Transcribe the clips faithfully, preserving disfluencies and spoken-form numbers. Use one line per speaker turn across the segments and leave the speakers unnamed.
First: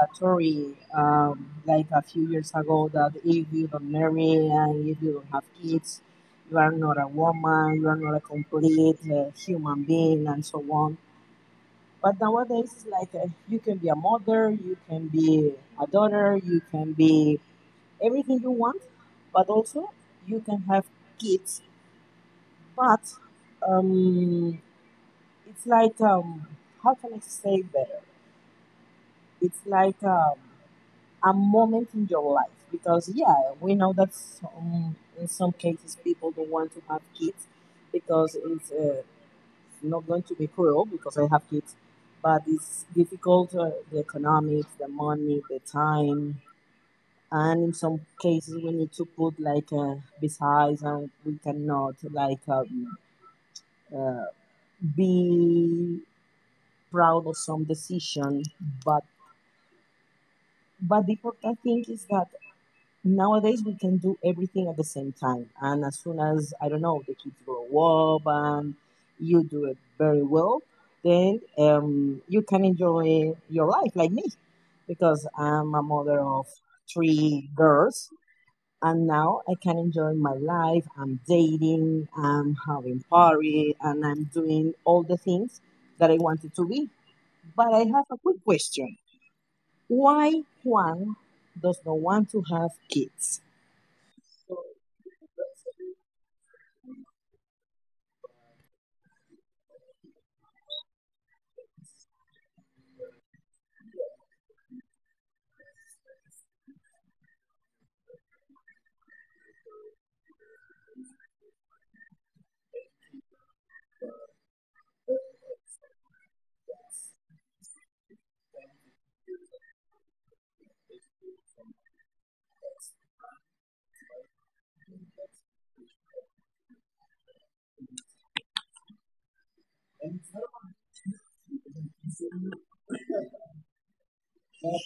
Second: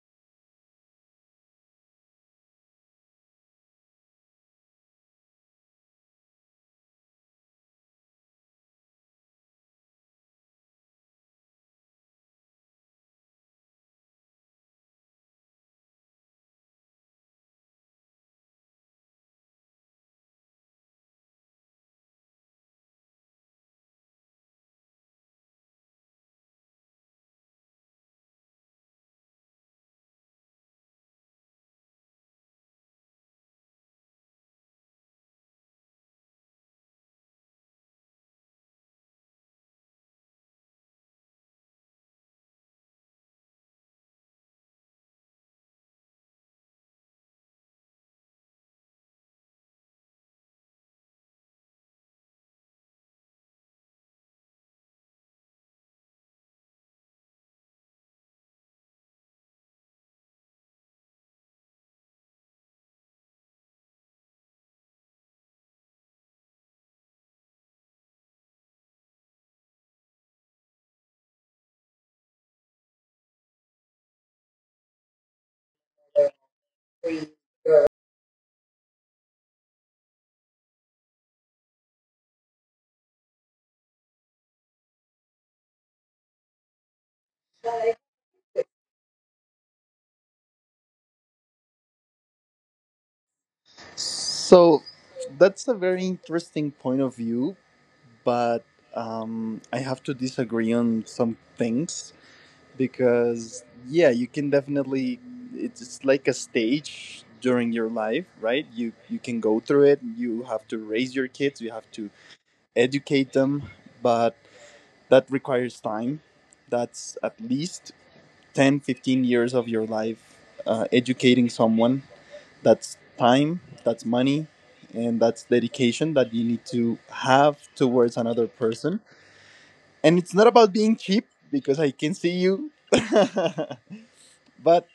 mandatory, um, like a few years ago, that if you don't marry and if you don't have kids, you are not a woman, you are not a complete uh, human being, and so on. But nowadays, it's like uh, you can be a mother, you can be a daughter, you can be everything you want, but also you can have kids. But um, it's like, um, how can I say better? It's like, um, a moment in your life, because yeah, we know that some, in some cases people don't want to have kids because it's uh, not going to be cruel because I have kids, but it's difficult, uh, the economics, the money, the time. And in some cases we need to put like uh, besides, and we cannot like, um, uh, be proud of some decision, but but the important thing is that nowadays, we can do everything at the same time. And as soon as, I don't know, the kids grow up and you do it very well, then um, you can enjoy your life like me, because I'm a mother of three girls. And now I can enjoy my life. I'm dating, I'm having party, and I'm doing all the things that I wanted to be. But I have a quick question. Why Juan does not want to have kids? So.
So, that's a very interesting point of view, but um, I have to disagree on some things because yeah, you can definitely, it's it's like a stage during your life, right? you you can go through it. You have to raise your kids, you have to educate them, but that requires time. That's at least ten, fifteen years of your life uh, educating someone. That's time, that's money, and that's dedication that you need to have towards another person. And it's not about being cheap because I can see you but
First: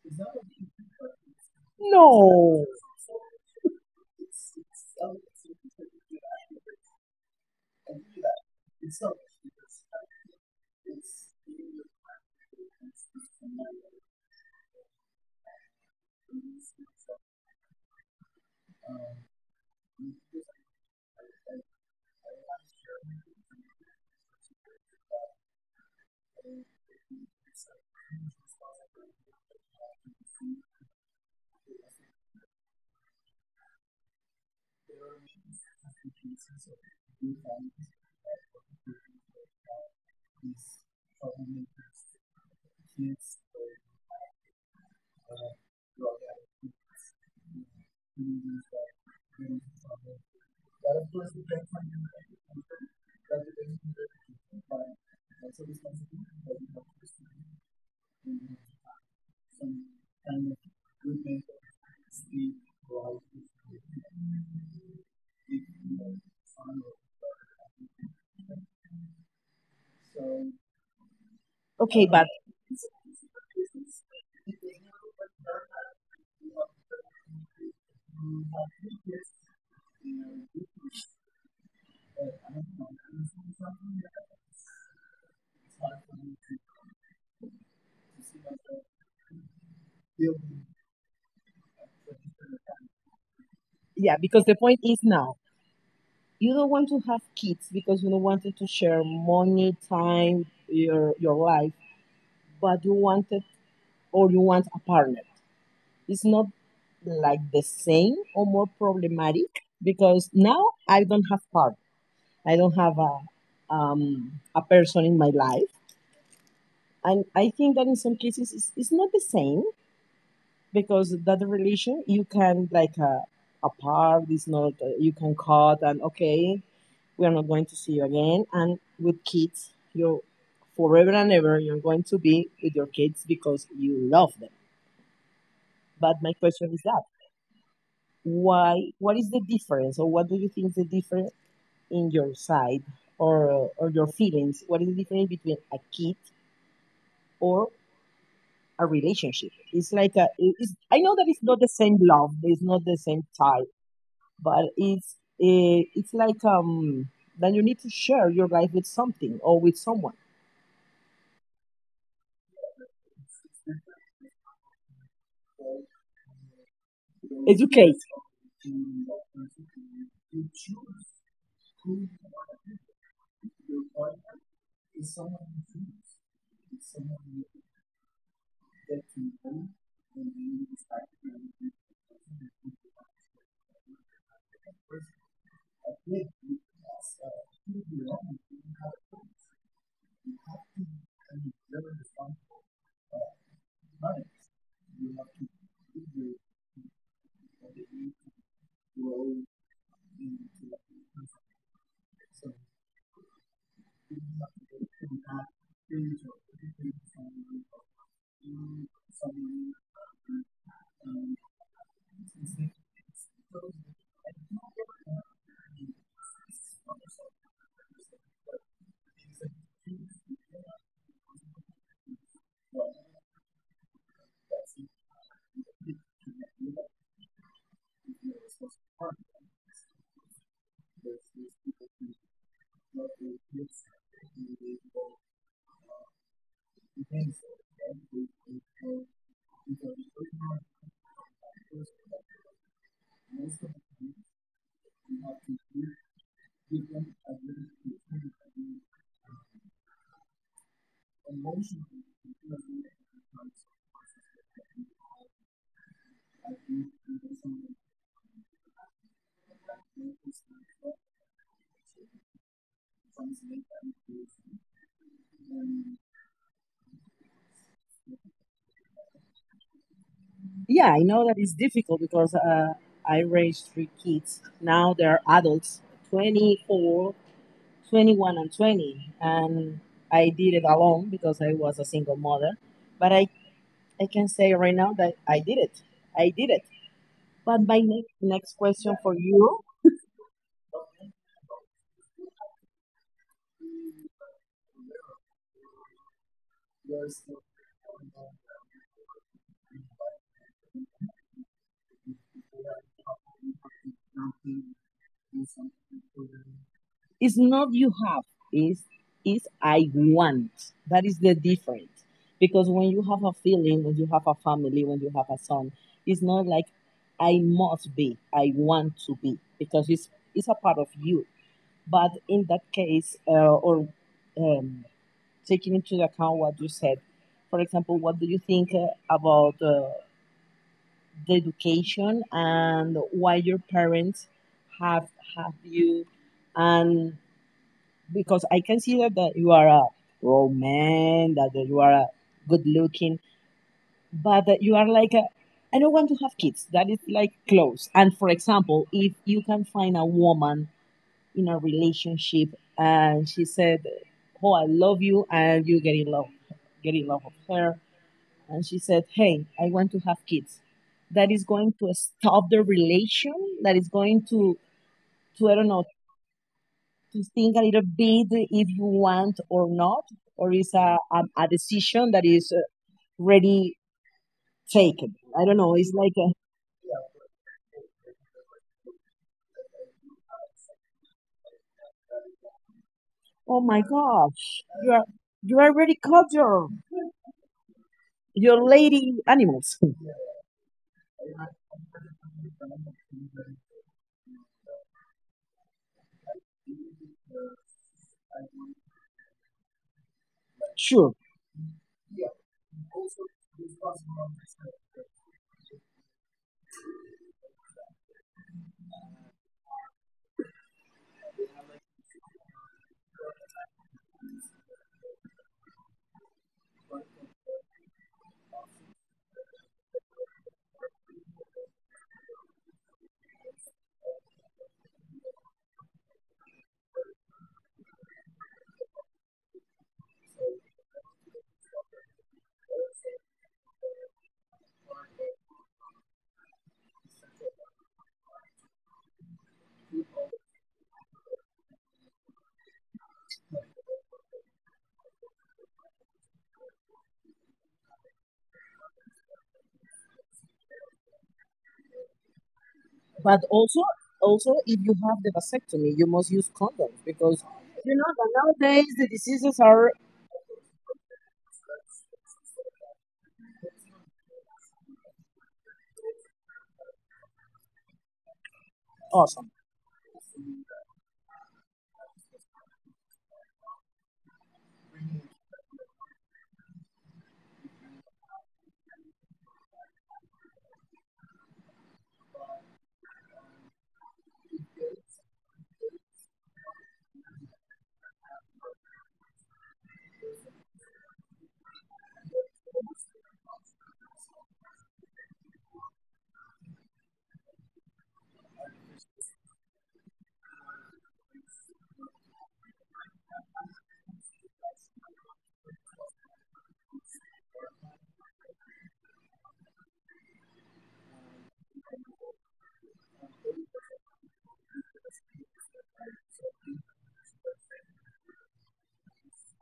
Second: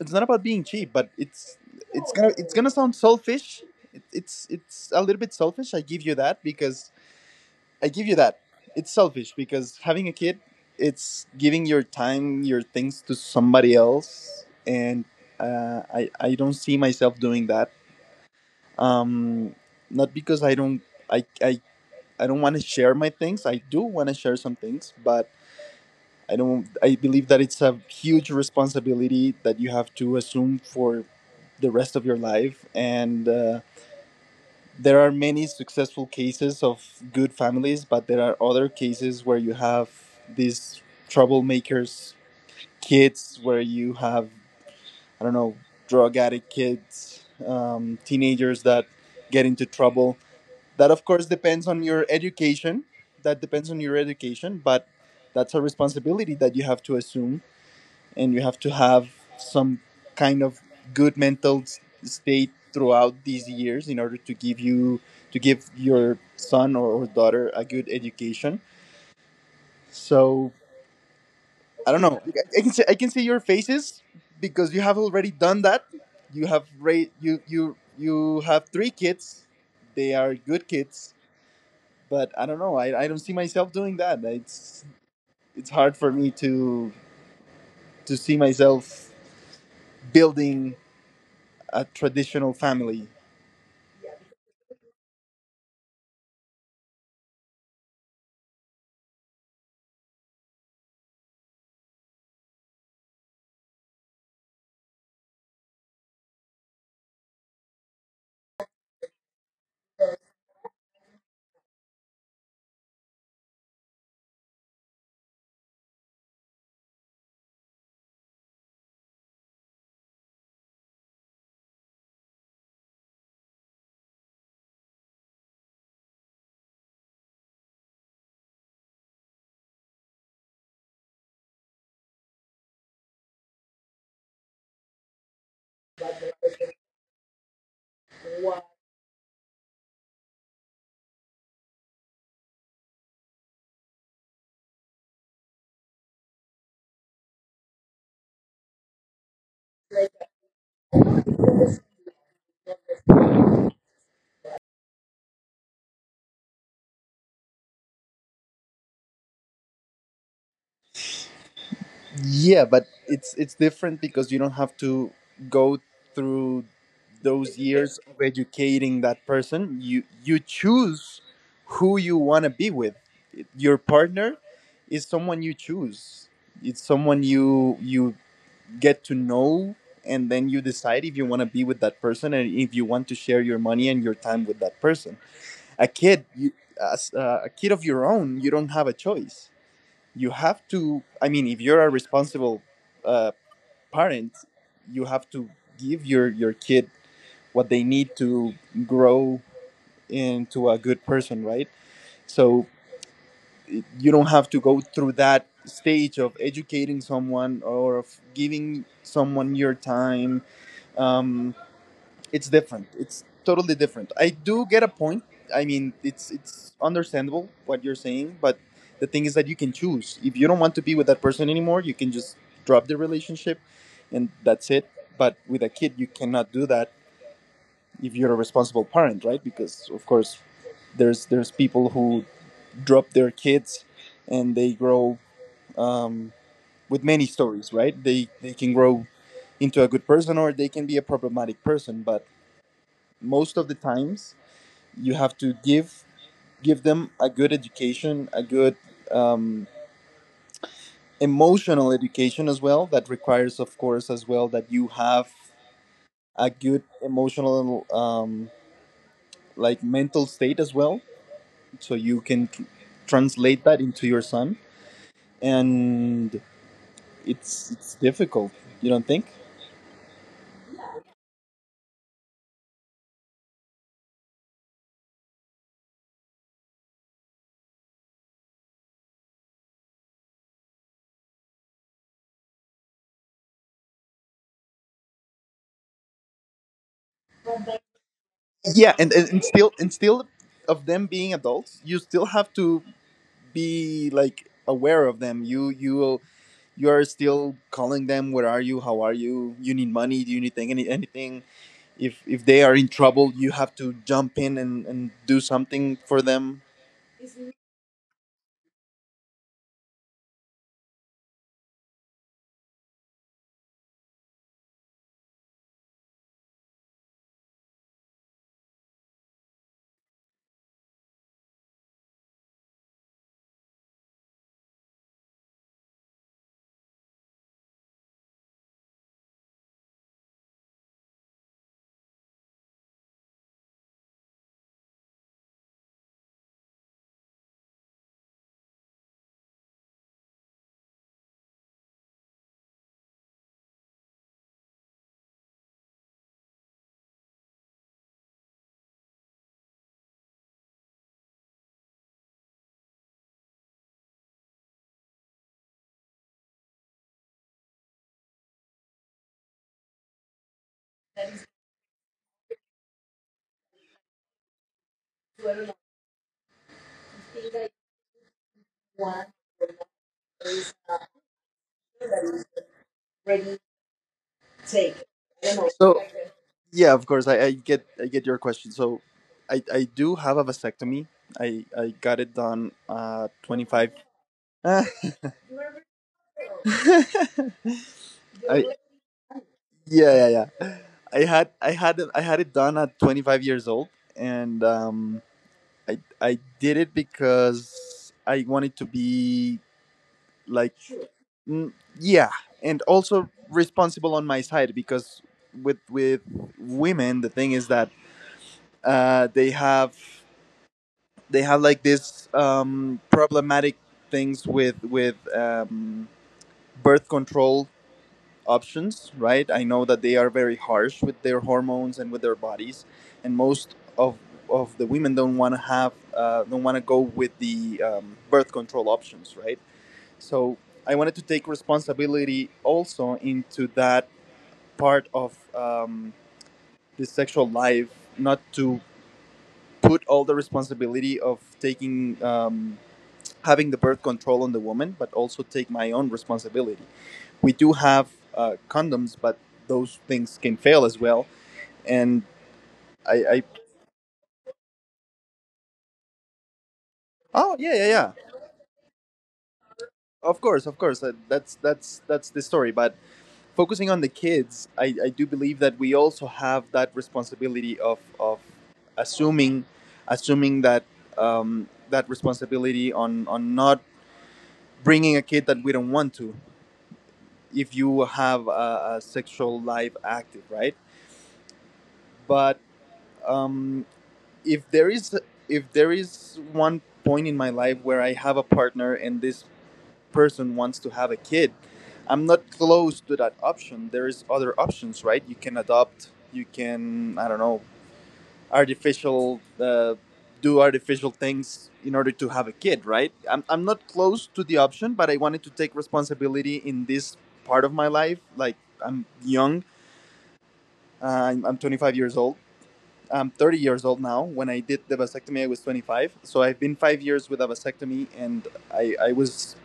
it's not about being cheap, but it's it's gonna it's
No.
gonna sound selfish. It, it's it's a little bit selfish. I give you that because I give you that. It's selfish because having a kid, it's giving your time, your things to somebody else, and uh, I I don't see myself doing that. Um, not because I don't I I, I don't want to share my things. I do want to share some things, but I don't. I believe that it's a huge responsibility that you have to assume for the rest of your life. And uh, there are many successful cases of good families, but there are other cases where you have these
These government
troublemakers kids,
kids,
where
or
you have, I don't
uh,
know,
drug
drug addict
addicts,
kids, um, teenagers that get into
that,
trouble. That, of
of
course,
course,
depends
depends on
on
you,
your
that
education.
depends
That
on
depends on your education,
your, but
but that's
that's
a
a
responsibility
responsibility
that
that
you
you
have to
have to
assume,
take.
and you have to have some
Some
kind
kind of
of good
good mental
mental s- state
state, or
throughout
out
these
of.
years in order to give you to give your son or, or daughter a good education. So
So.
I don't
Okay,
know,
but
I I can see, I can see your faces because you have already done that. You have ra- you you you have three kids, they are good kids, but I don't know, i, I don't see myself doing that. it's it's hard for me to to see myself building a traditional family.
yeah, because the point is now you don't want to have kids because you don't want to share money, time, your your life, but you wanted, or you want a partner. It's not like the same or more problematic, because now I don't have partner. I don't have a um, a person in my life, and I think that in some cases it's, it's not the same, because that relation you can like uh, apart. It's not, uh, you can cut and okay, we are not going to see you again. And with kids, you're forever and ever, you're going to be with your kids because you love them. But my question is that, why, what is the difference, or what do you think is the difference in your side, or or your feelings? What is the difference between a kid or a relationship? It's like a, it's, I know that it's not the same love, it's not the same type, but it's eh, it's like um that you need to share your life with something or with someone.
Yeah, but it's it's different because you don't have to go through those
Educate.
years of educating that person. You you choose who you want to be with. Your partner is
Is
someone
someone
you
you choose.
choose. It's
It's someone
someone
that you
you you get
get
to
to know,
know, and
and
then you
you
decide
start
if you
to
want to be
relate.
with that person and if you want to share your money and your time with that person. A
I
kid,
think
you, as
that's a
uh, a kid of
huge
your own,
wrong
you don't
in
have
how
a
it works.
choice. You
You have
have
to,
to, I
I.
mean, if you're a
Very responsible.
responsible
Uh,
uh, parent,
Clients.
you
You
have
have to
to give
give
your
your
your kid what
what they
they
need
need to
to grow
grow
into
into
that.
a good person, right?
So it
So it- you don't have to go through
can have
that
things
stage
or
of
everything
educating
from
someone or of giving
you,
someone
someone,
your time,
um,
um, it's different. It's totally different. I do get a point. I mean, it's it's understandable what you're saying, but the thing is that you can choose. If you don't want to be with that person anymore, you can just drop the relationship, and that's it. But with a kid, you cannot do that if you're a responsible parent, right? Because of course, there's there's people who drop their kids, and they grow um, with many stories, right? They they can grow into a good person, or they can be a problematic person, but most of the times you have to give give them a good
thank
education, a good
you.
um, emotional
Emotionally,
education as well. That requires, of course, as well, that you have a good
like
emotional um, like mental
like
state as well so you can tr- translate that into your son.
um,
And it's it's difficult, you don't think?
yeah, I know that it's difficult because uh, I raised three kids. Now they're adults, twenty-four, twenty-one, and twenty. And I did it alone because I was a single mother. But I, I can say right now that I did it. I did it. But my next, next
Yeah,
question
and,
for
and, and
you,
still and still of them being adults, you still have to be like aware of them. you you you are still calling them, where are you, how are you, you need money, do you need thing, any, anything. if if they are in trouble, you have to jump in and, and do something for them.
it's not you have, it's, it's I want. That is the difference. Because when you have a feeling, when you have a family, when you have a son, it's not like I must be, I want to be, because it's, it's a part of you. But in that case, uh, or, um, taking into account what you said, for example, what do you think uh, about uh, the education and why your parents have have you? And because I consider that you are a grown man, that you are a good looking, but that you are like a, I don't want to have kids. That is like close. And for example, if you can find a woman in a relationship and she said, "Oh, I love you," and you get in love, get in love with her, and she said, "Hey, I want to have kids," that is going to stop the relation. That is going to, to I don't know, to think a little bit if you want or not, or is a, a, a decision that is already taken. I don't know. It's
So
like, a,
yeah, of course, I, I get I get your question. So i i do have a vasectomy. I i got it done uh
oh my
twenty-five
gosh, you are, you are already caught your,
I,
your lady animals.
yeah yeah yeah, i had i had it- I had it done at twenty-five years old, and um, I I did it because I wanted to be like
Sure.
mm, yeah, and also responsible on my side because with with women, the thing is that uh, they have they have like this um, problematic things with with um, birth control options, right? I know that they are very harsh with their hormones and with their bodies, and most of of the women don't want to have uh, don't want to go with the um, birth control options, right? So I wanted to take responsibility also into that part of um, the sexual life, not to put all the responsibility of taking um, having the birth control on the woman, but also take my own responsibility. We do have uh, condoms, but those things can fail as well. And I, I
But also, also, if you have the vasectomy, you must use condoms, because
oh yeah yeah
you know
yeah,
that nowadays the diseases are
of course, of course, that, that's that's that's the story. But focusing on the kids, I, I do believe that we also have that responsibility of of
awesome.
assuming assuming that um, that responsibility on on not bringing a kid that we don't want to, if you have a, a sexual life active, right? But um, if there is if there is one point in my life where I have a partner and this person wants to have a kid, I'm not closed to that option. There is other options, right? You can adopt. You can, I don't know, artificial uh, do artificial things in order to have a kid, right? I'm I'm not close to the option, but I wanted to take responsibility in this part of my life. Like I'm young. Uh, I'm, I'm twenty-five years old. I'm thirty years old now. When I did the vasectomy, I was twenty-five. So I've been five years with a vasectomy, and I, I was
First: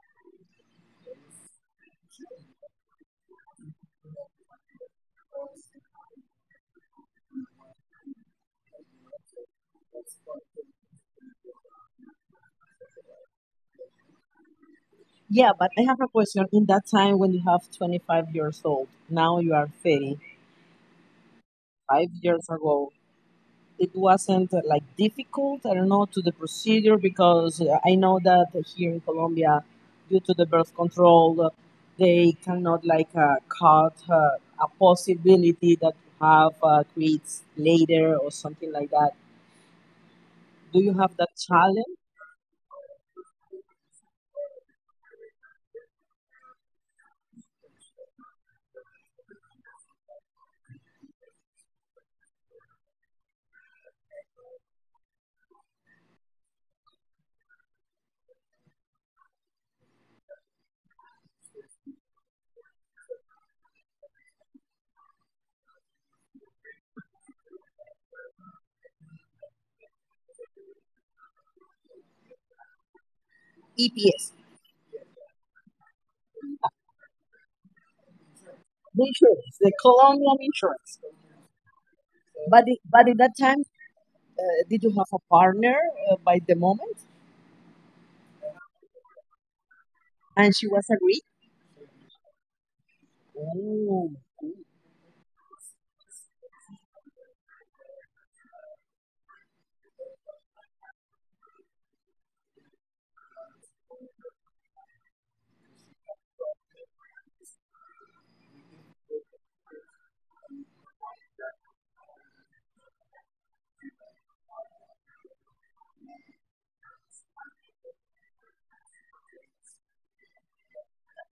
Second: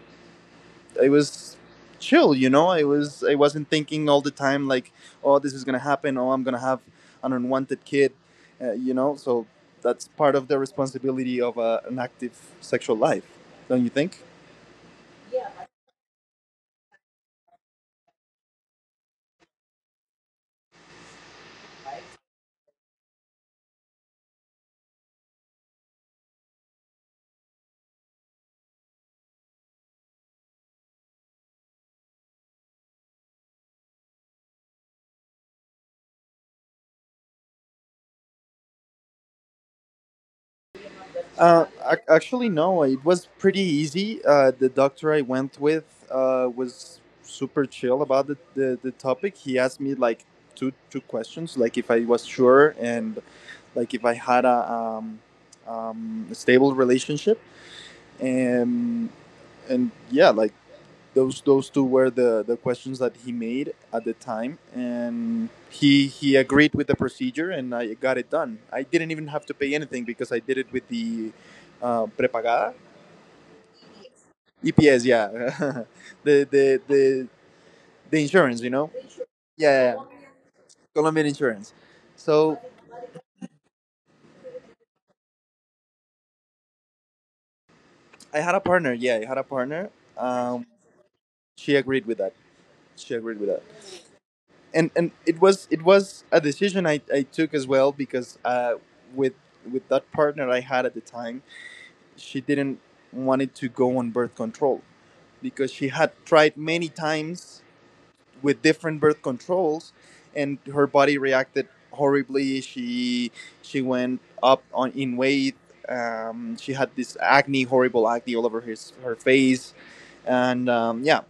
I was chill. You know, I was, I wasn't thinking all the time like, oh, this is gonna happen. Oh, I'm gonna have an unwanted kid. Uh, you know, so that's part of the responsibility of uh, an active sexual life, don't you think?
Yeah, but I have a question. In that time when you have twenty-five years old, now you are thirty, five years ago, it wasn't uh, like difficult, I don't know, to the procedure, because uh, I know that here in Colombia, due to the birth control, uh, they cannot like uh, cut, uh, a possibility that you have, uh, creates later or something like that. Do you have that
Uh,
challenge?
ac- actually, no. It was pretty easy. Uh, the doctor I went with uh, was super chill about the, the, the topic. He asked me like two two questions, like if I was sure, and like if I had a um, um, stable relationship, and and yeah, like those those two were the the questions that he made at the time, and he he agreed with the procedure, and I got it done. I didn't even have to pay anything because I did it with the uh, prepagada,
E P S,
EPS, yeah the, the the the insurance, you know.
the insurance, the
Yeah, yeah, yeah.
Colombian insurance.
Colombian insurance. So
But i- but at that time, uh, did you have a partner uh, by the moment?
I had a partner, yeah, I had a partner,
And
um,
she was agreed.
she agreed with that She agreed with that.
Oh,
and and it was, it was a decision I, I took as well because uh, with with that partner I had at the time, she didn't wanted to go on birth control because she had tried many times with different birth controls, and her body reacted horribly. She she went up on in weight. Um, she had this acne, horrible acne all over his her face, and um, yeah,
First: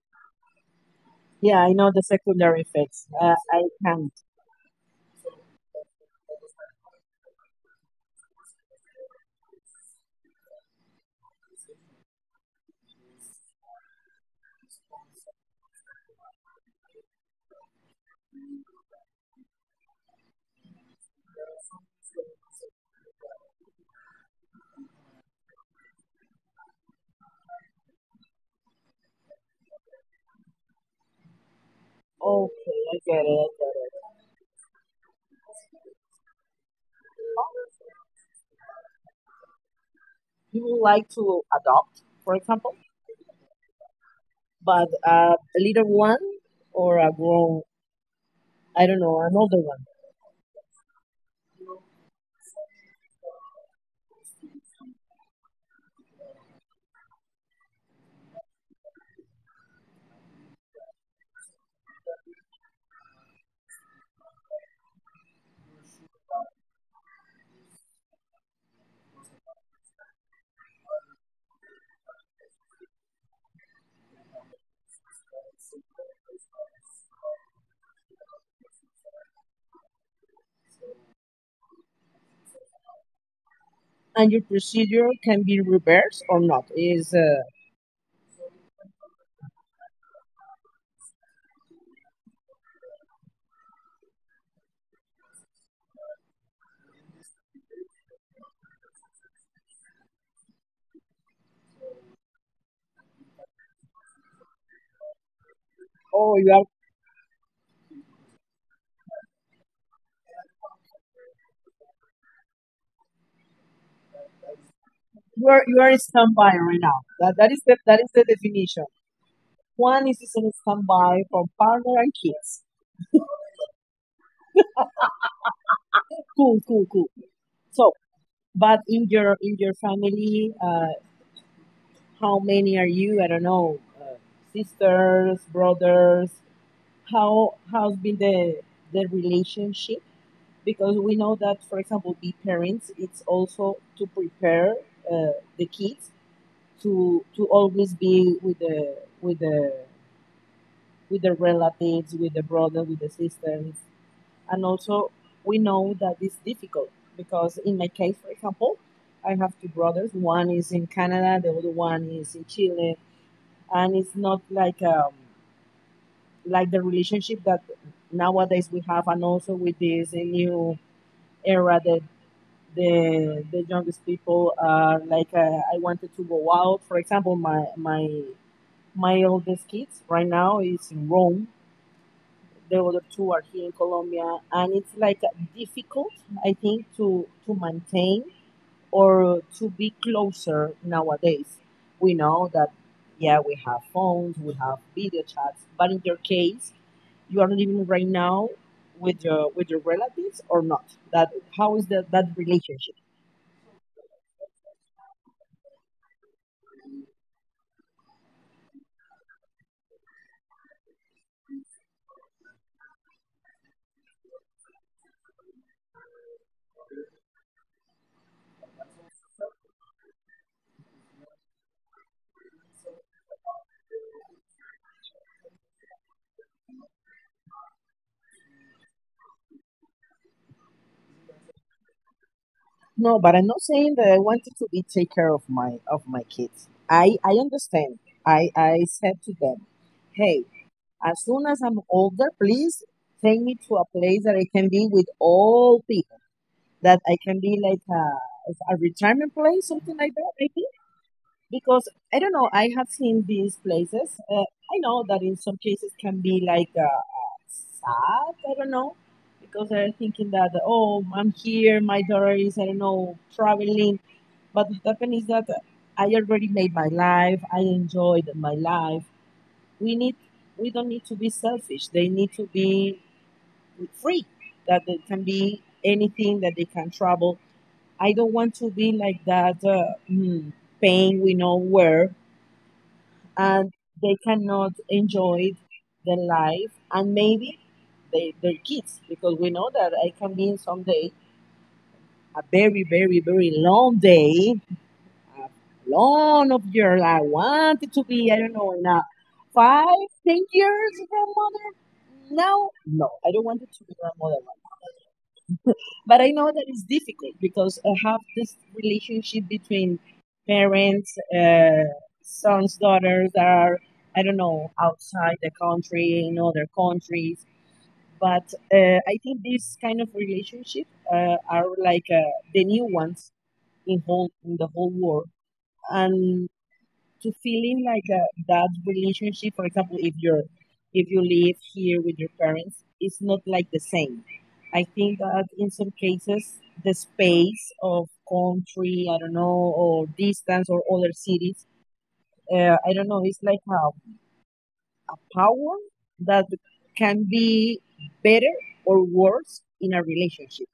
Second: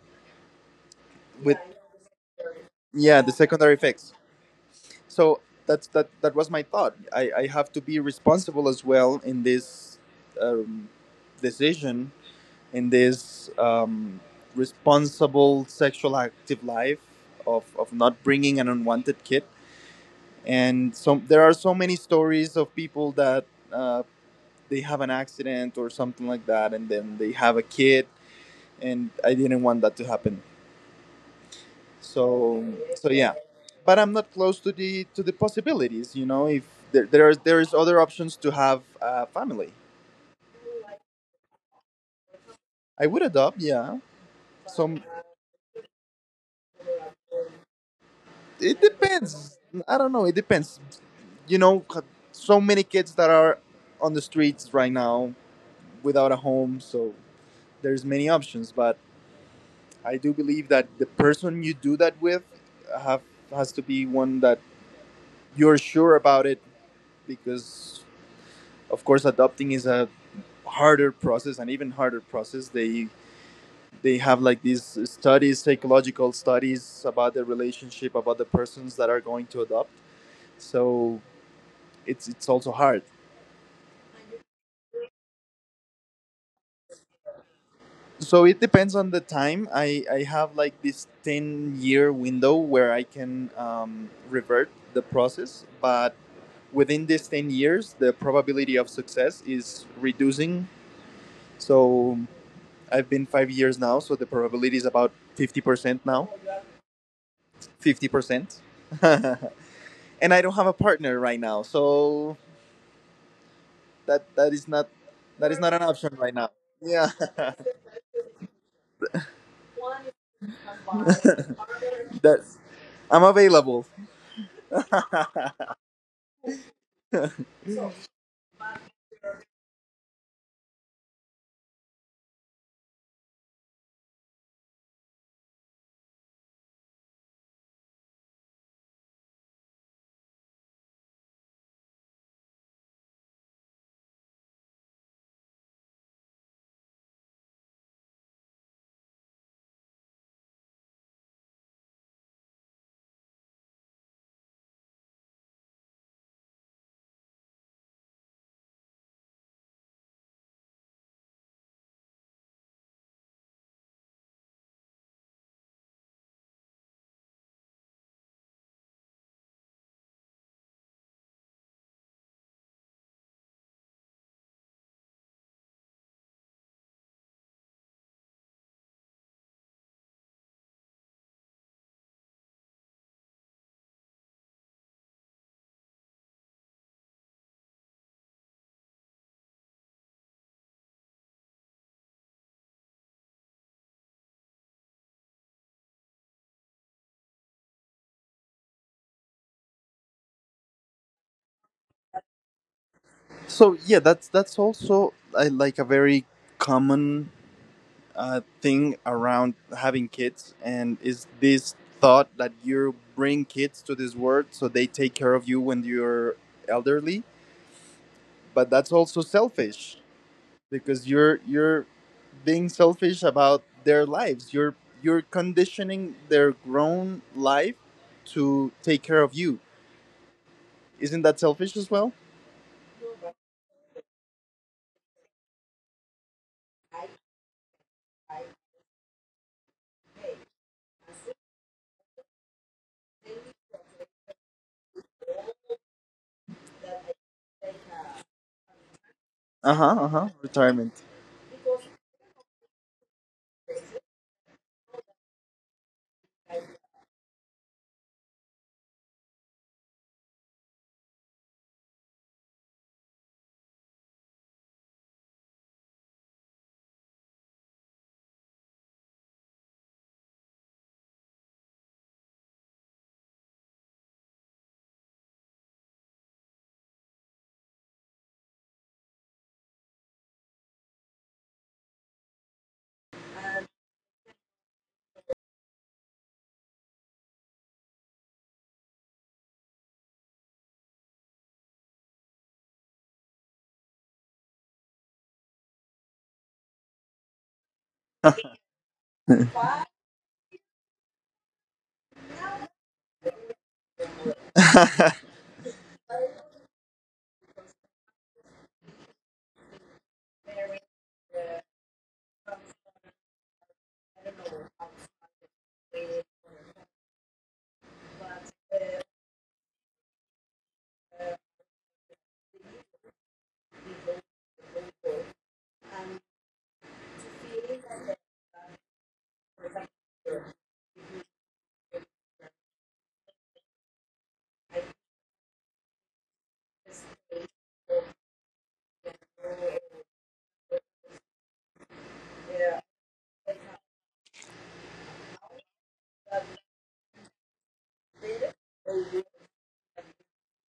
with
yeah, I know the secondary effects.
yeah, the
Uh, I
secondary
can't.
effects. So that's that that was my thought. I i have to be responsible as well in this um, decision, in this um, responsible sexual active life, of of not bringing an unwanted kid. And so there are so many stories of people that uh, they have an accident or something like that, and then they have a kid, and I didn't want that to happen. So
Okay, I
so
get
yeah,
it. I
but I'm
get
not close to the to the
it.
possibilities. You know, if there there is there is other options to have a family,
You would like to adopt, for example,
I would adopt. Yeah,
but
some
uh, a little one, or a grown,
it
I don't know, an older
depends.
one.
I don't know. It depends. You know, c- so many kids that are on the streets right now without a home. So there's many options, but I do believe that the person you do that with have has to be one that you're sure about it because of course adopting is a harder process and even harder process they they have like these studies, psychological studies about the relationship about the persons that are going to adopt, so it's it's also hard.
And your procedure can be reversed or not? Is, uh,
So it depends on the time. I i have like this ten year window where I can um, revert the process, but within these ten years the probability of success is reducing. So I've been five years now, so the probability is about fifty percent now.
oh, you are
fifty percent. And I don't have a partner right now, so that that is not
you
that is
are
not
you
an
are a
option right now.
standby right now.
Yeah.
That that is the that is the definition. One is a standby for partner and
That's,
kids.
I'm available.
Cool, cool, cool. So. But in your in your family, uh, how many are you? I don't know, uh, sisters, brothers. How how's been the the relationship? Because we know that, for example, be parents. It's also to prepare uh, the kids to to always be with the with the with the relatives, with the brother, with the sisters. And also, we know that it's difficult, because in my case, for example, I have two brothers. One is in Canada, the other one is in Chile, and it's not like um like the relationship that nowadays we have, and also with this uh, new era that the the youngest people are like. Uh, I wanted to go out. For example, my my my oldest kids right now is in Rome, the other two are here in Colombia, and it's like difficult, I think, to to maintain, or to be closer nowadays. We know that, yeah, we have phones, we have video chats, but in your case, you are living right now with your with your relatives or not? That. How is that that relationship?
So yeah, that's that's also uh, like a very common uh, thing around having kids, and is this thought that you bring kids to this world so they take care of you when you're elderly, but that's also selfish because you're you're being selfish about their lives. You're you're conditioning their grown life to take care of you. Isn't that selfish as well?
No, but I'm not saying that I wanted to be take care of my of my kids. I I understand. I I said to them, "Hey, as soon as I'm older, please take me to a place that I can be with all people, that I can be like a, a retirement place,
Uh
something
huh. Uh
like that,
huh.
maybe."
Retirement.
Because I don't know, I have seen these places. Uh, I know that in some cases can be like uh, uh, sad, I don't know, because they're thinking that, oh, I'm here, my daughter is, I don't know, traveling. But what happened is that I already made my life, I enjoyed my life, we need we don't need to be selfish, they need to be free, that they can be anything, that they can travel. I don't want to be like that, uh, mm, pain we know where, and they cannot enjoy their life, and maybe they, their kids, because we know that it can be in someday a very very very long day, a long of years. I wanted to be, I don't know, in a five, ten years grandmother. Now, no, I don't want it to be grandmother. But I know that it's difficult because I have this relationship between parents, uh, sons, daughters that are, I don't know, outside the country, in other countries. But uh, I think these kind of relationship uh, are like uh, the new ones in whole in the whole world, and to feeling like uh, that relationship, for example, if you're, if you live here with your parents, it's not like the same. I think that in some cases the space of country, I don't know, or distance or other cities, uh, I don't know, it's like a power that can be better or worse in a relationship.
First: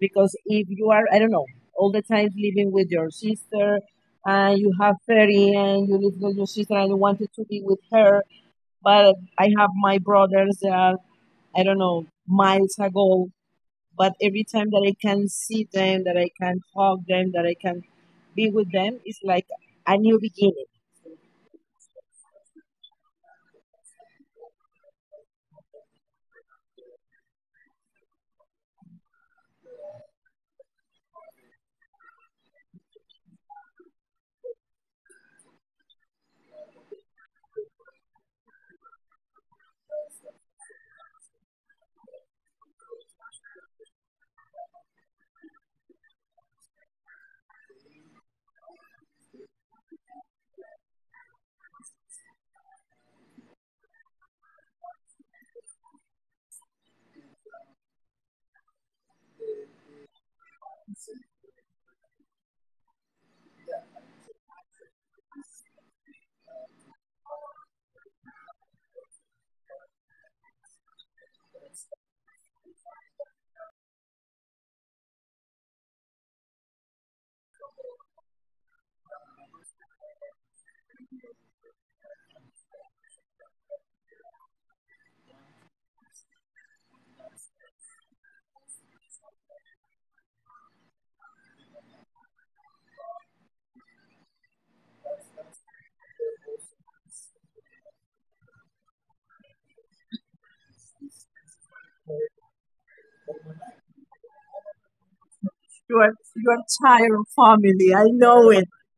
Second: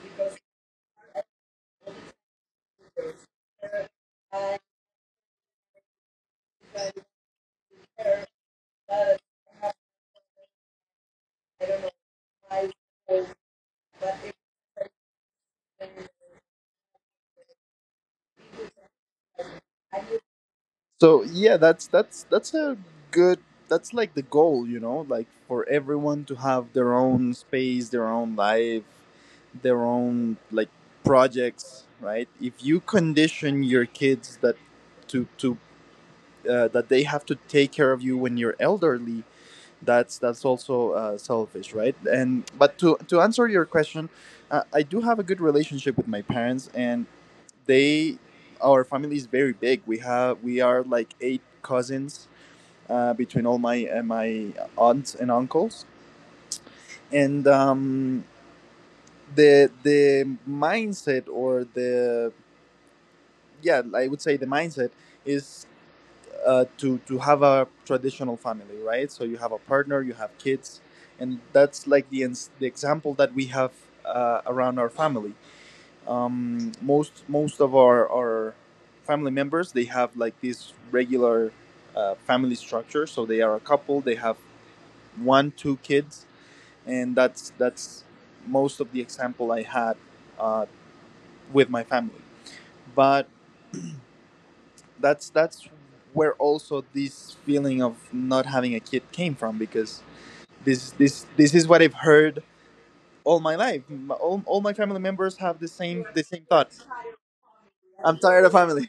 Because if you are, I don't know, all the time living with your sister and you have thirty and you live with your sister and you wanted to be with her, but I have my brothers that are, I don't know, miles ago, but every time that I can see them, that I can hug them, that I can be with them, it's like a new beginning.
So yeah, that's that's that's a good. That's like the goal, you know, like for everyone to have their own space, their own life, their own like projects, right? If you condition your kids that to to uh, that they have to take care of you when you're elderly, that's that's also uh, selfish, right? And but to to answer your question, uh, I do have a good relationship with my parents, and they, our family is very big. We have we are like eight cousins uh, between all my uh, my aunts and uncles. And um, the the mindset or the, yeah, I would say the mindset is uh, to to have a traditional family, right? So you have a partner, you have kids, and that's like the ins- the example that we have uh, around our family. Um, most most of our our family members, they have like this regular uh, family structure. So they are a couple, they have one two kids, and that's that's most of the example I had uh, with my family. But that's that's where also this feeling of not having a kid came from, because this this this is what I've heard all my life. My- All, all my family members have the
You are
same the
you
same
are
thoughts.
tired of family. I
I'm
know
tired of
it.
family.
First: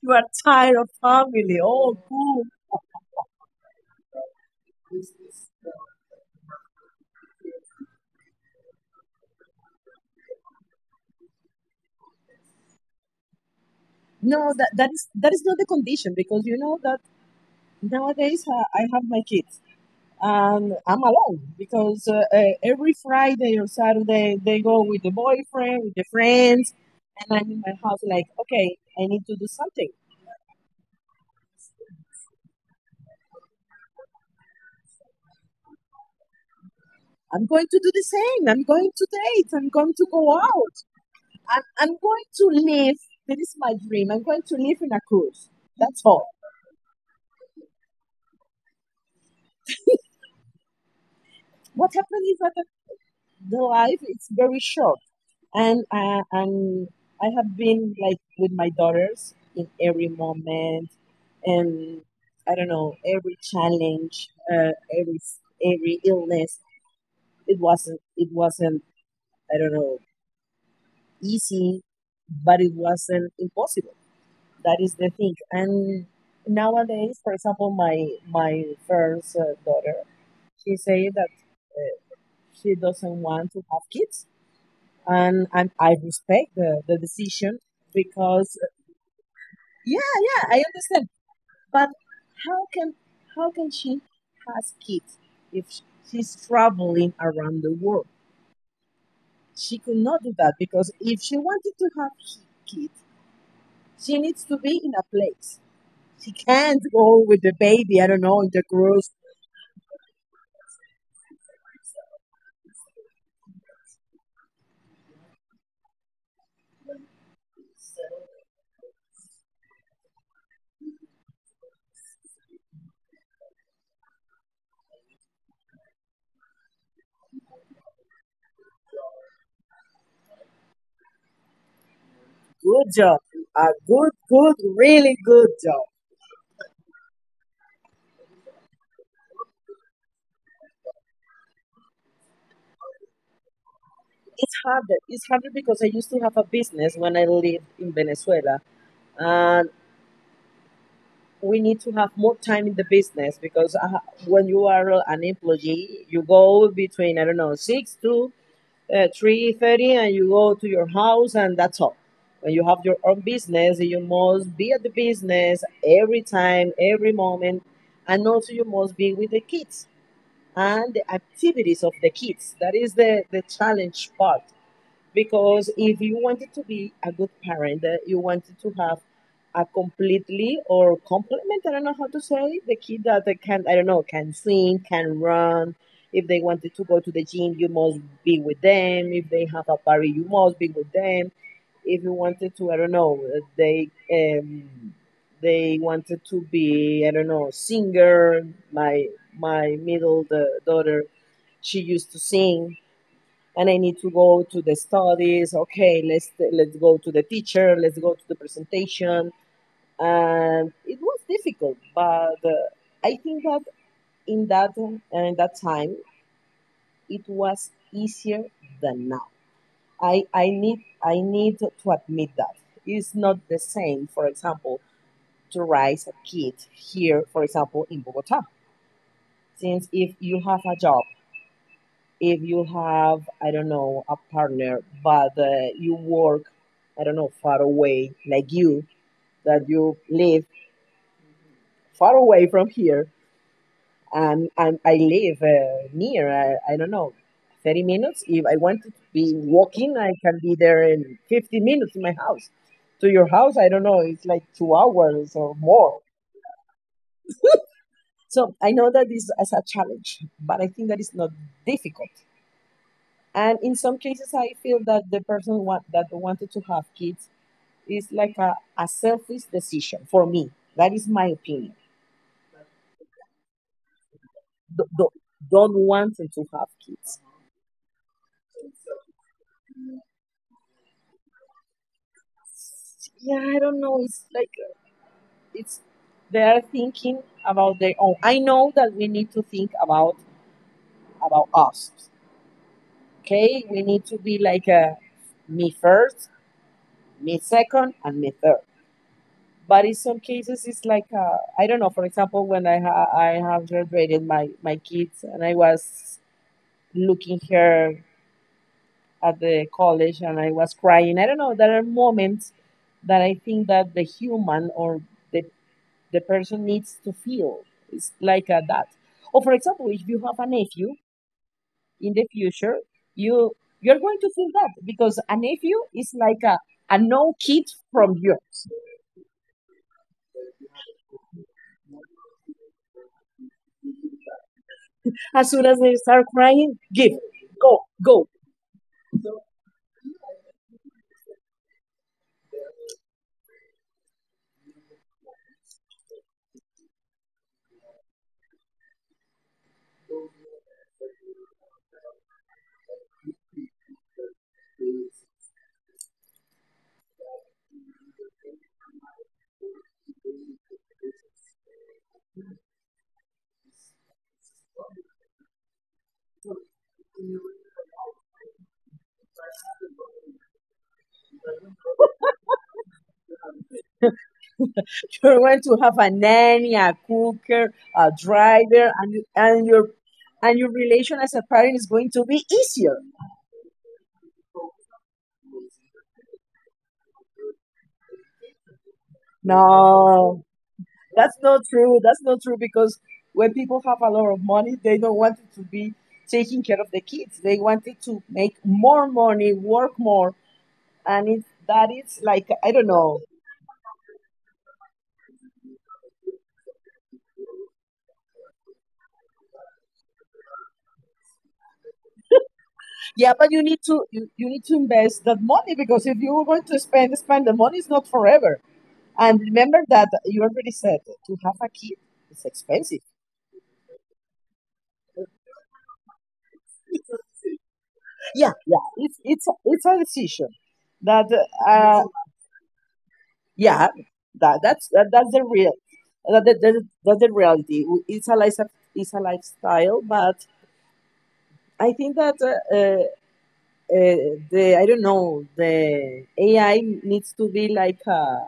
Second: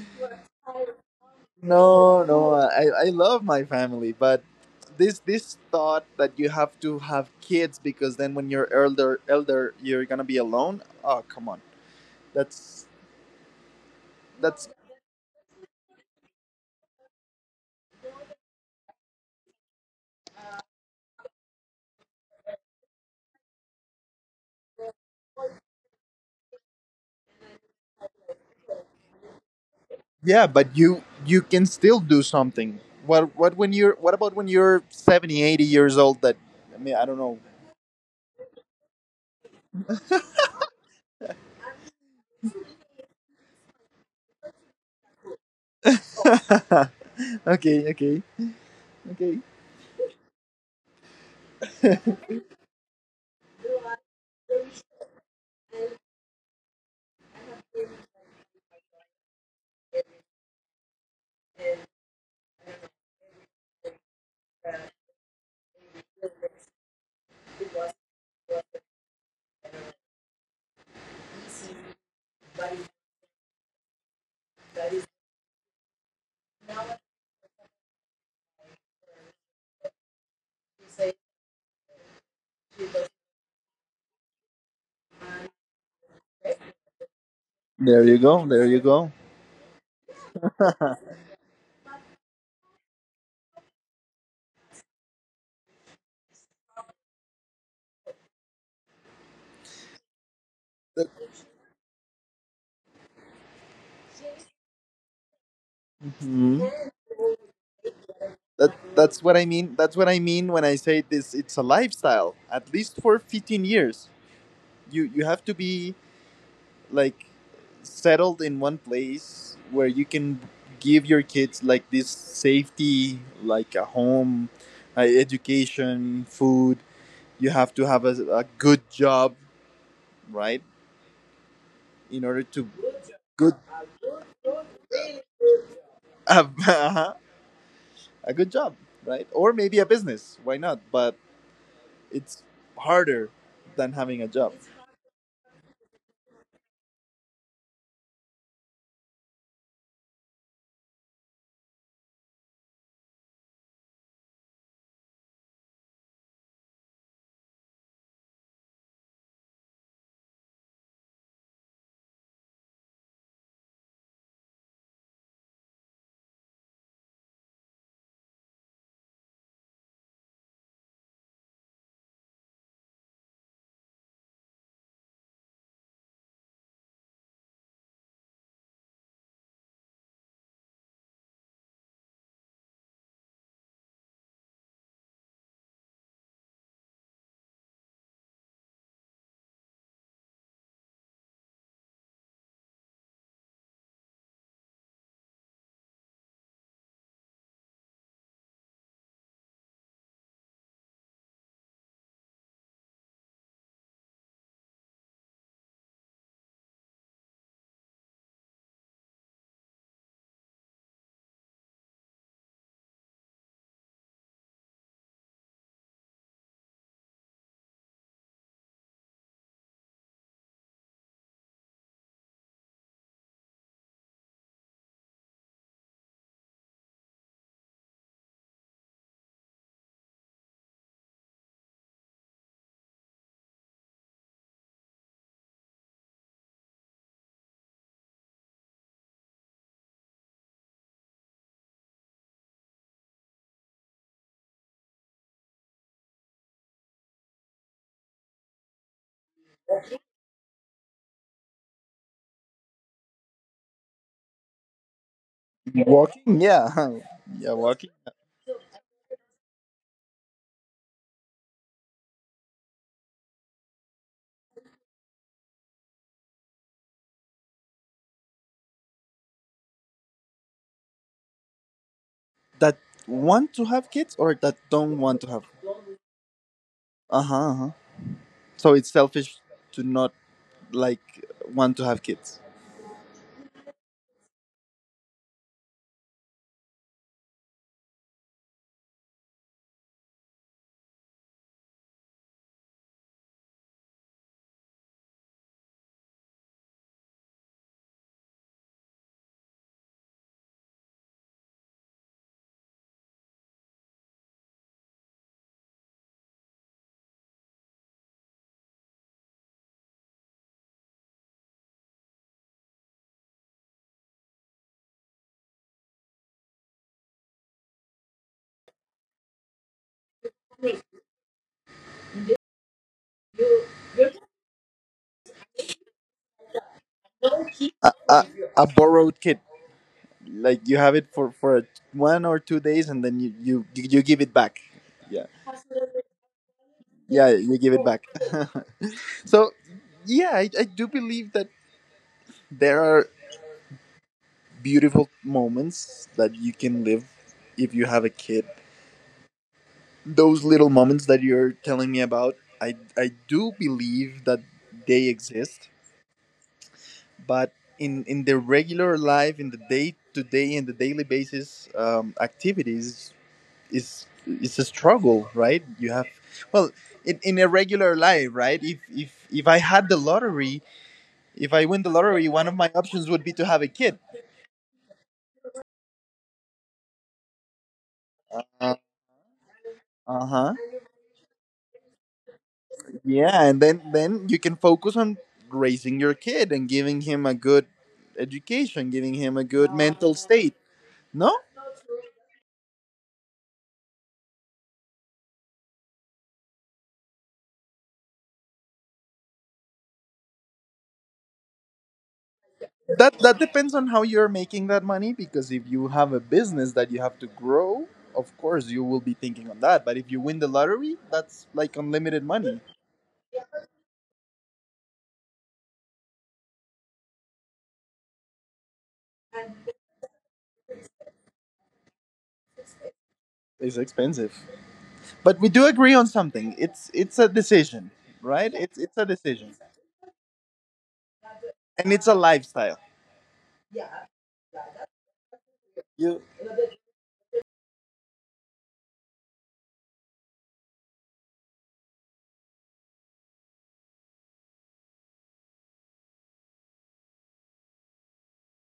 You are tired of family. Oh,
No,
cool.
no, I, I love my family, but this this thought that you have to have kids because then when you're elder elder you're gonna be alone. Oh come on, that's
No,
that's
that, that is that is not the condition, because you know that. Nowadays, uh, I have my kids and I'm alone because uh, uh, every Friday or Saturday they go with the boyfriend, with the friends, and I'm in my house like, okay, I need to do something.
Yeah, but you you can still do something. What what when you're, what about when you're seventy, eighty years old that, I mean I don't know.
I'm going to do the same. I'm going to date. I'm going to go out. I'm, I'm going to live. That is my dream. I'm going to live in a cruise. That's all.
Okay, okay, okay.
What happened is that the life is very short. And uh, and I have been like with my daughters in every moment, and I don't know, every challenge, uh, every every illness. It wasn't it wasn't I don't know, easy, but it wasn't impossible. That is the thing. And nowadays, for example, my my first uh, daughter, she said that uh, she doesn't want to have kids, and and I respect the, the decision
There you go.
because...
There you go.
Yeah, yeah, I understand. But how can, how can she has kids if sh- she's traveling around the world? She could not do that because
That,
if she wanted to have ki- kids, she needs to be in a place. She
mhm.
can't go with the baby, I don't know, in the
that
cruise.
that's what I mean. That's what I mean when I say this, it's a lifestyle. At least for fifteen years. You you have to be like settled in one place where you can give your kids like this safety, like a home, uh, education, food. You have to have a, a good job, right, in order to,
Good job,
good.
a good, good, really good job.
uh, a good job, right? Or maybe a business, why not? But it's harder than having a job.
It's harder. It's harder because I used to have a business when I lived in Venezuela, and we need to have more time in the business because uh, when you are an employee, you go between, I don't know, six to uh, three thirty, and you go to your house, and that's all. When you have your own business, you must be at the business every time, every moment, and also you must be with the kids and the activities of the kids. That is the the challenge part, because if you wanted to be a good parent, uh, you wanted to have a completely or complement, I don't know how to say, the kid that they can, I don't know, can sing, can run. If they wanted to go to the gym, you must be with them. If they have a party, you must be with them. If you wanted to, I don't know, uh, they um, they wanted to be, I don't know, singer. My my middle the daughter, she used to sing and I need to go to the studies. Okay, let's let's go to the teacher. Let's go to the presentation. And it was difficult, but uh, I think that in that uh, in that time it was easier than now. I I need I need to admit that it's not the same. For example, to raise a kid here, for example, in Bogota. Since if you have a job, if you have, I don't know, a partner, but uh, you work, I don't know, far away, like you, that you live far away from here, and, and I live uh, near. I, I don't know, thirty minutes. If I want to be walking, I can be there in fifteen minutes in my house. To your house, I don't know, it's like two hours or more.
Walking, yeah. Yeah, walking.
So I know that is as a challenge, but I think that is not difficult. And in some cases, I feel that the person want, that wanted to have kids, is like a, a selfish decision for me. That is my opinion.
That want to have kids, or that
Do-
don't
do-
want to have.
Don't want to have kids.
Uh-huh, uh-huh. So it's selfish to not like want to have kids.
Yeah, I don't know. It's like uh, it's they are thinking about their own. I know that we need to think about about us. Okay, we need to be like a me first, me second, and me third. But in some cases it's like uh, I don't know, for example when i ha- i have graduated my my kids and I was looking here at the college and I was crying, I don't know, there are moments that I think that the human or the the person needs to feel. It's like uh, that. Or for example, if you have a nephew in the future, you, you're going to feel that, because a nephew is like a, a no
A,
kid
a,
from
a
yours.
borrowed kid, like you have it for for one or two days, and then you you you give it back. Yeah,
As soon as they start crying,
yeah,
give...
you give it back.
go, go.
So yeah, I, I do believe that there are beautiful moments that you can live if you have a kid. Those little moments that you're telling me about, I I do believe that they exist, but in in the regular life in the day to day in the daily basis um, activities, is it's a struggle, right? You have, well, in, in a regular life, right, if if if I had the lottery, if I win the lottery, one of my options would be to have a kid.
You're going to have a nanny, a cooker, a
uh,
driver, and you- and your
uh-huh.
and your relation as a parent is going to be easier.
Yeah, and then then you can focus on raising your kid and giving him a good education, giving him a good mental state.
No,
No,
that's not true. That's not true, because when people have a lot of money, they don't want it to be taking care of the kids. They wanted to make more money, work more, and it, that is like I don't
that
know.
that depends on how you're making that money, because if you have a business that you have to grow, of course you will be thinking on that, but if you win the lottery, that's like unlimited money.
Yeah, but you need to you, you need to invest that money, because if you are going to spend spend the money, it's not forever. And remember that you already said to have a kid is expensive.
It's expensive, but we do agree on something. It's it's a decision, right? it's
Yeah,
it's a
it's
decision,
it's it's a decision that
and it's a
uh,
lifestyle.
yeah, that that's that, that's the real,
You,
that, that, that, that's the reality. It's a life, it's a lifestyle, but I think that uh, uh, the, I don't know, the A I needs to be like a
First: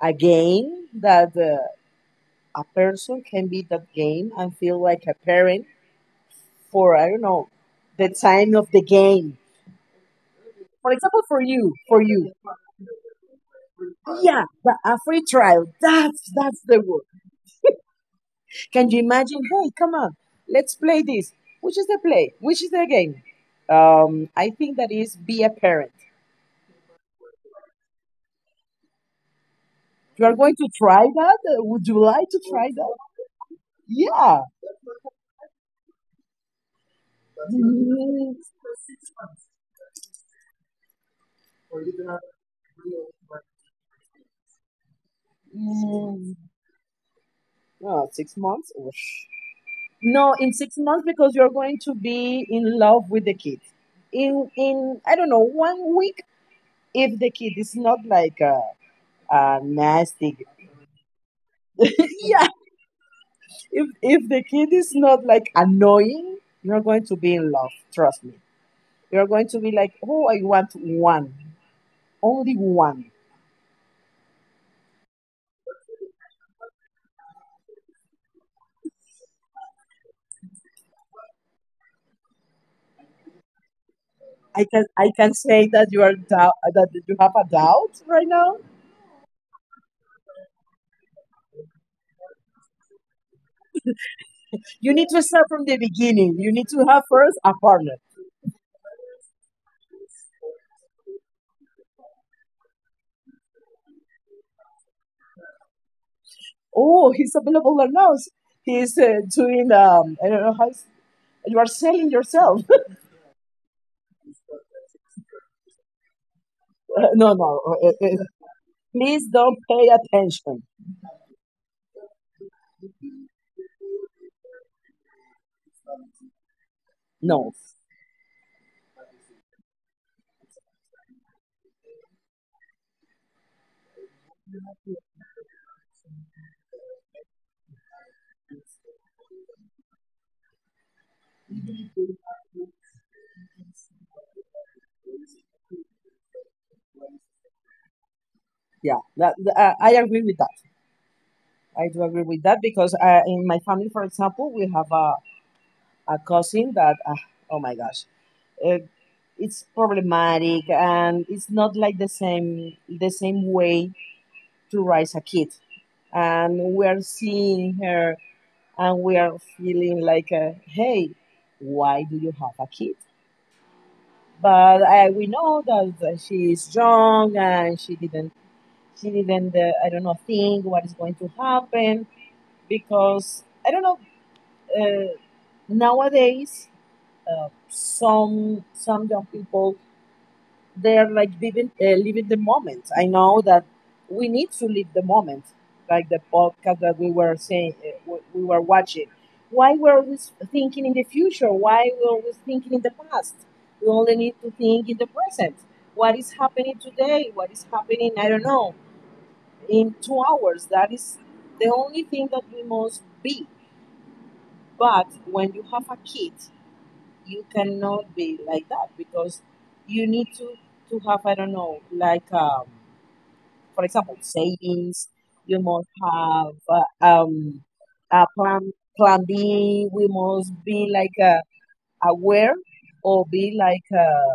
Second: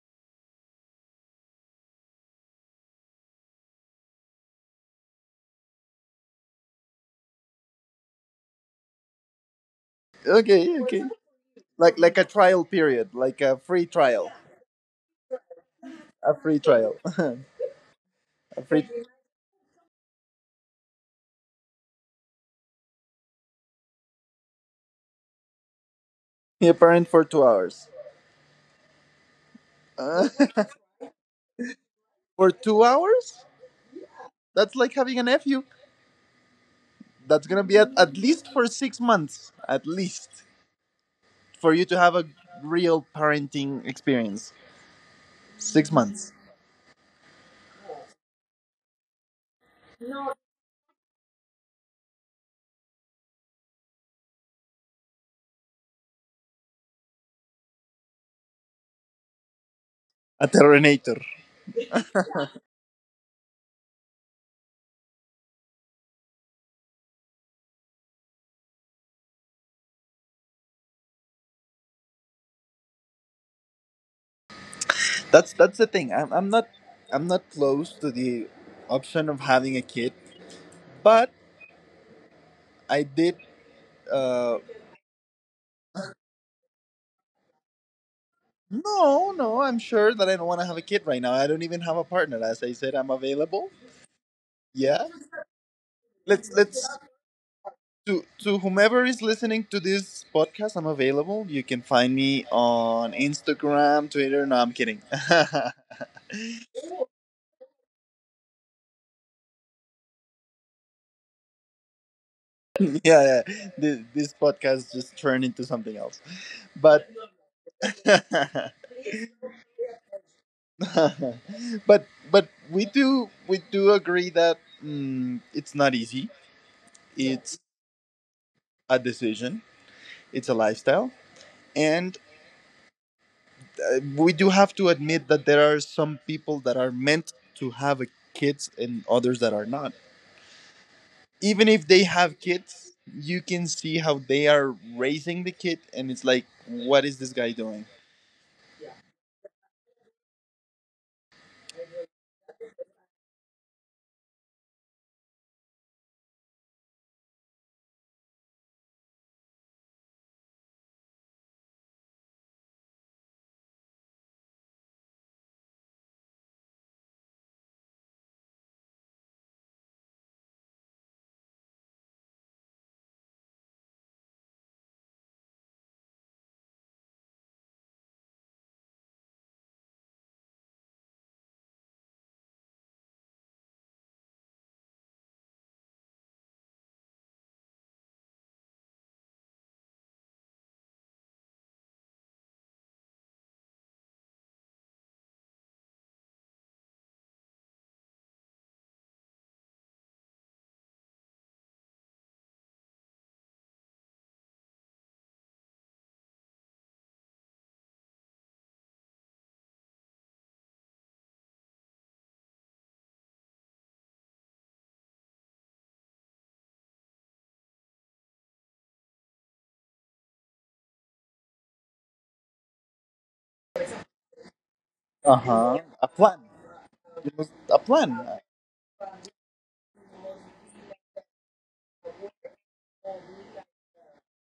a game that uh, a person can be that game and feel like a parent for, I don't know, the time of the game.
okay,
For
okay.
example, for you,
like
for
like a
you,
trial period, like a free trial.
yeah, the- a free trial. That's
A free
that's the
trial.
word.
A free,
Can you imagine? Hey, come on, let's play this. Which is the play? Which is the game? Um, I think that is be a parent.
be a parent for two hours.
You
uh,
are going to try that? Uh, Would you like to
for
try
two
that?
hours
Yeah.
that's like having a nephew, that's gonna be at, at
Mm,
least for six months, at least for you to have a real parenting experience. Six months.
mm, oh, six months? Oosh. No, in six months because you're going to be in love with the kid. In in I don't know one week if the kid is not like a uh nasty.
A terminator.
yeah, if if the kid is not like annoying, you're going to be in love. Trust me, you're going to be like, oh, I want one, only one.
That's that's the thing. i'm, I'm not, I'm not close to the option of having a kid, but I did uh
I can, I can say that you are doubt, that you have a doubt right now.
no, no, I'm sure that I don't want to have a kid right now. I don't even have a partner, as I said, I'm available.
You
Yeah.
need to start from the beginning.
let's
You need to
let's
have first a partner.
to to whomever is listening to this podcast, I'm available. You can find me on Instagram, Twitter. No, I'm kidding.
Oh, he's available or not. He's uh, doing, um, I don't know how you are selling yourself.
Yeah, yeah. This, this podcast just turned into something else. But
No, no. uh, uh, uh, Please don't pay attention.
but but we do we do agree that, mm, it's not easy.
No.
It's a decision. It's a lifestyle, and uh, we do have to admit that there are some people that are meant to have a kids and others that are not. Even if they have kids, you can see how they are raising the kid, and it's like, what is this guy doing?
Yeah, that, th- I I agree with that. I do agree with that because uh, in my family, for example, we have a, a cousin that, uh, oh my gosh, uh, it's problematic and it's not like the same the same way to raise a kid. And we're seeing her and we are feeling like, uh, hey, why do you have a kid? But uh, we know that uh, she is young and she didn't, she didn't, uh, I don't know, think what is going to happen because I don't know. Uh, Nowadays, uh, some some young people, they are like living, uh, living the moment. I know that we need to live the moment, like the podcast that we were saying, uh, w- we were watching. Why we're always thinking in the future? Why we're always thinking in the past? We only need to think in the present. What is happening today? What is happening? I don't know. In two hours, that is the only thing that we must be. But when you have a kid, you cannot be like that, because you need to to have, I don't know, like um for example savings.
Uh
You
huh.
must
A plan.
have uh, um
It was a
a
plan.
plan, plan B. We must be like uh, aware, or be like uh,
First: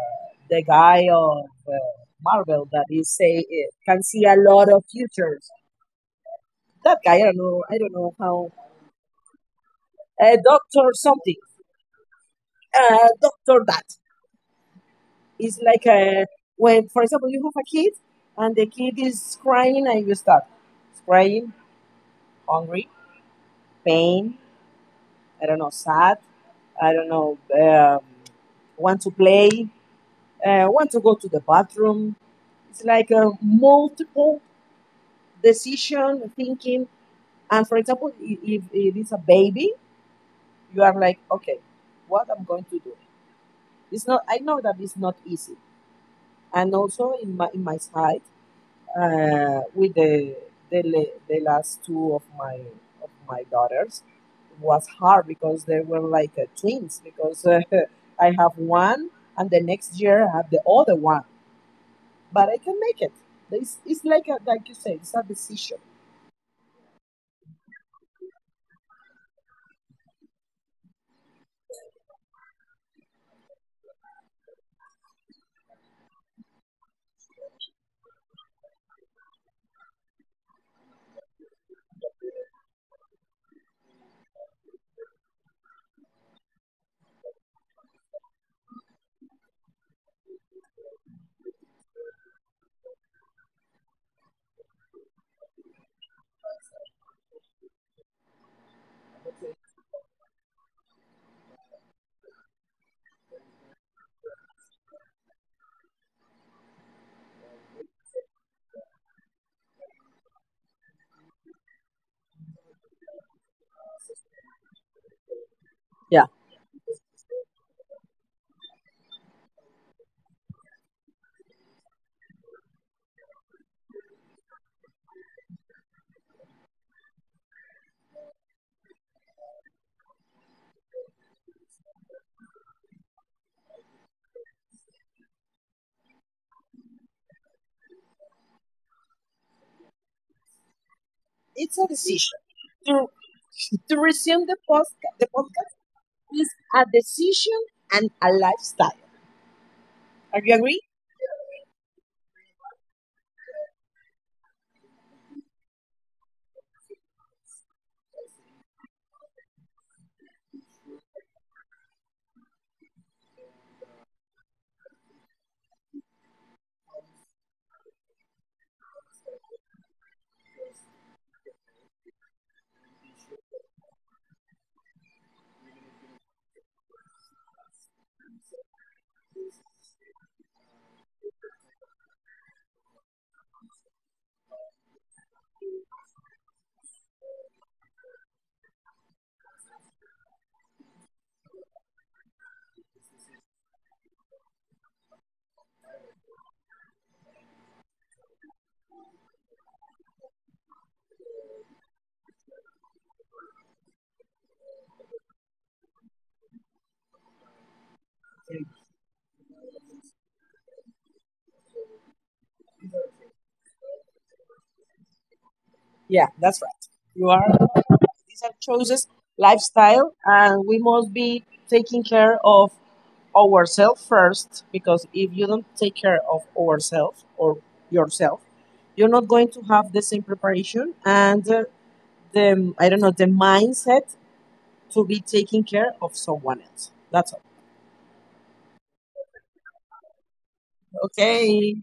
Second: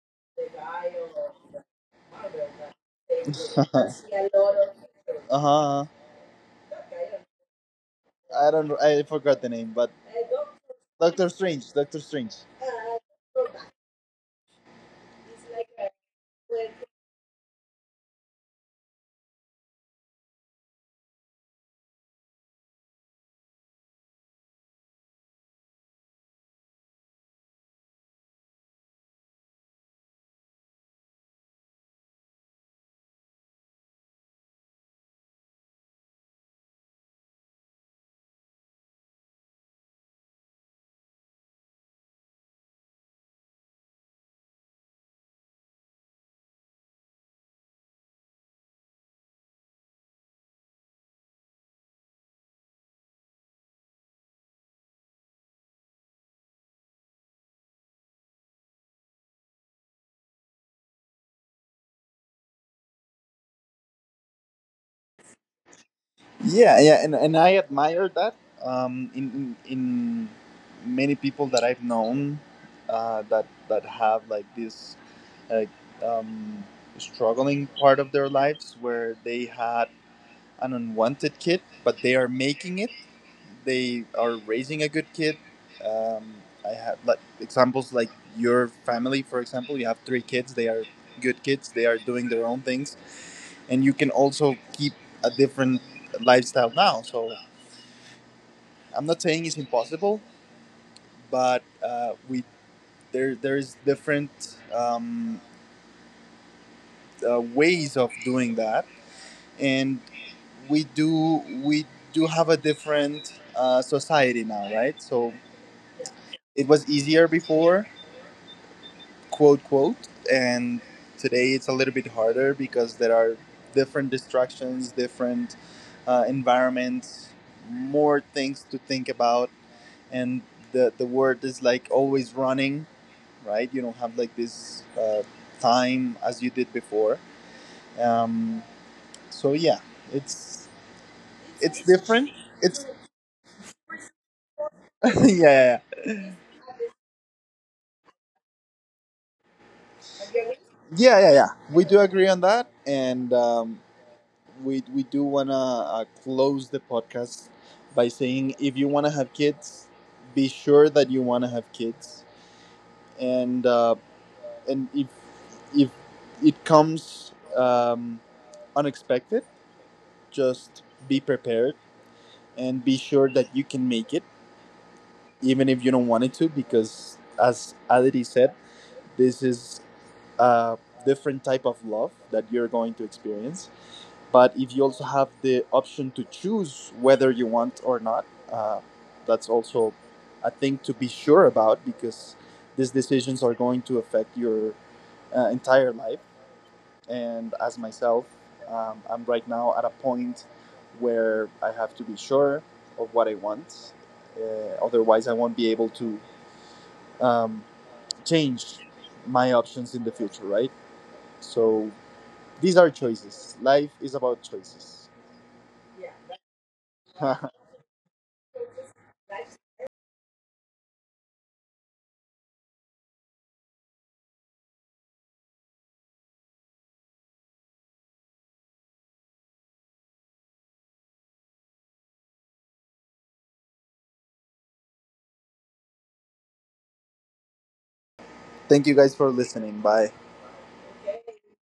the guy of uh, Marvel that is say, uh, can see a lot of
Uh
futures.
huh.
That guy, I don't know, I don't know how
I don't. I forgot the name, but
uh, doctor
Doctor
something,
Strange. Doctor Strange.
uh, doctor that. It's like a, when, for example, you have a kid and the kid is crying and you start crying, hungry, pain, I don't know, sad, I don't know, um, want to play, uh, want to go to the bathroom. It's like a multiple decision thinking. And for example, i- if it is a baby, you are like, okay, what I'm going to do. It's not. I know that it's not easy. And also in my in my side, uh, with the, the la- the last two of my of my daughters. It was hard because they were like uh, twins, because uh, I have one and the next year I have the other one, but I can make it. It's, it's like a, like you said, it's a decision.
Yeah, yeah, and, and I admire that. Um, in, in in many people that I've known, uh, that that have like this, like, um, struggling part of their lives where they had an unwanted kid, but they are making it. They are raising a good kid. Um, I have like examples like your family, for example. You have three kids. They are good kids. They are doing their own things, and you can also keep a different lifestyle now. So I'm not saying it's impossible, but uh, we, there there is different um, uh, ways of doing that, and we do we do have a different uh, society now, right? So
Yeah,
it was easier before, quote quote, and today it's a little bit harder because there are different distractions, different uh, environments, more things to think about, and the the word is like always running, right? You don't have like this uh, time as you did before. Um, so yeah, it's
it's a
it's
decision.
different. It's
To to resume the podcast the
yeah,
podcast
yeah,
is a decision and a lifestyle. Are you agree?
yeah, yeah, yeah. We do agree on that, and. Um, we we do wanna uh, close the podcast by saying, if you wanna have kids, be sure that you wanna have kids, and uh, and if if it comes um, unexpected, just be prepared and be sure that you can make it, even if you don't want it to, because as Aditi said, this is a different type of love that you're going to experience, but if you also have the option to choose whether you want or not, uh, that's also a thing to be sure about, because these decisions are going to affect your uh, entire life. And as myself, um, I'm right now at a point where I have to be sure of what I want. Uh, otherwise I won't be able to um, change my options in the future, right? So these are choices. Life is about choices.
Yeah, that's right. You are... These are choices, lifestyle, and we must be taking care of ourselves first, because if you don't take care of ourselves or yourself, you're not going to have the same preparation and uh, the, I don't know, the mindset to be taking care of someone else. That's all.
Thank you guys for listening. Bye.
Okay.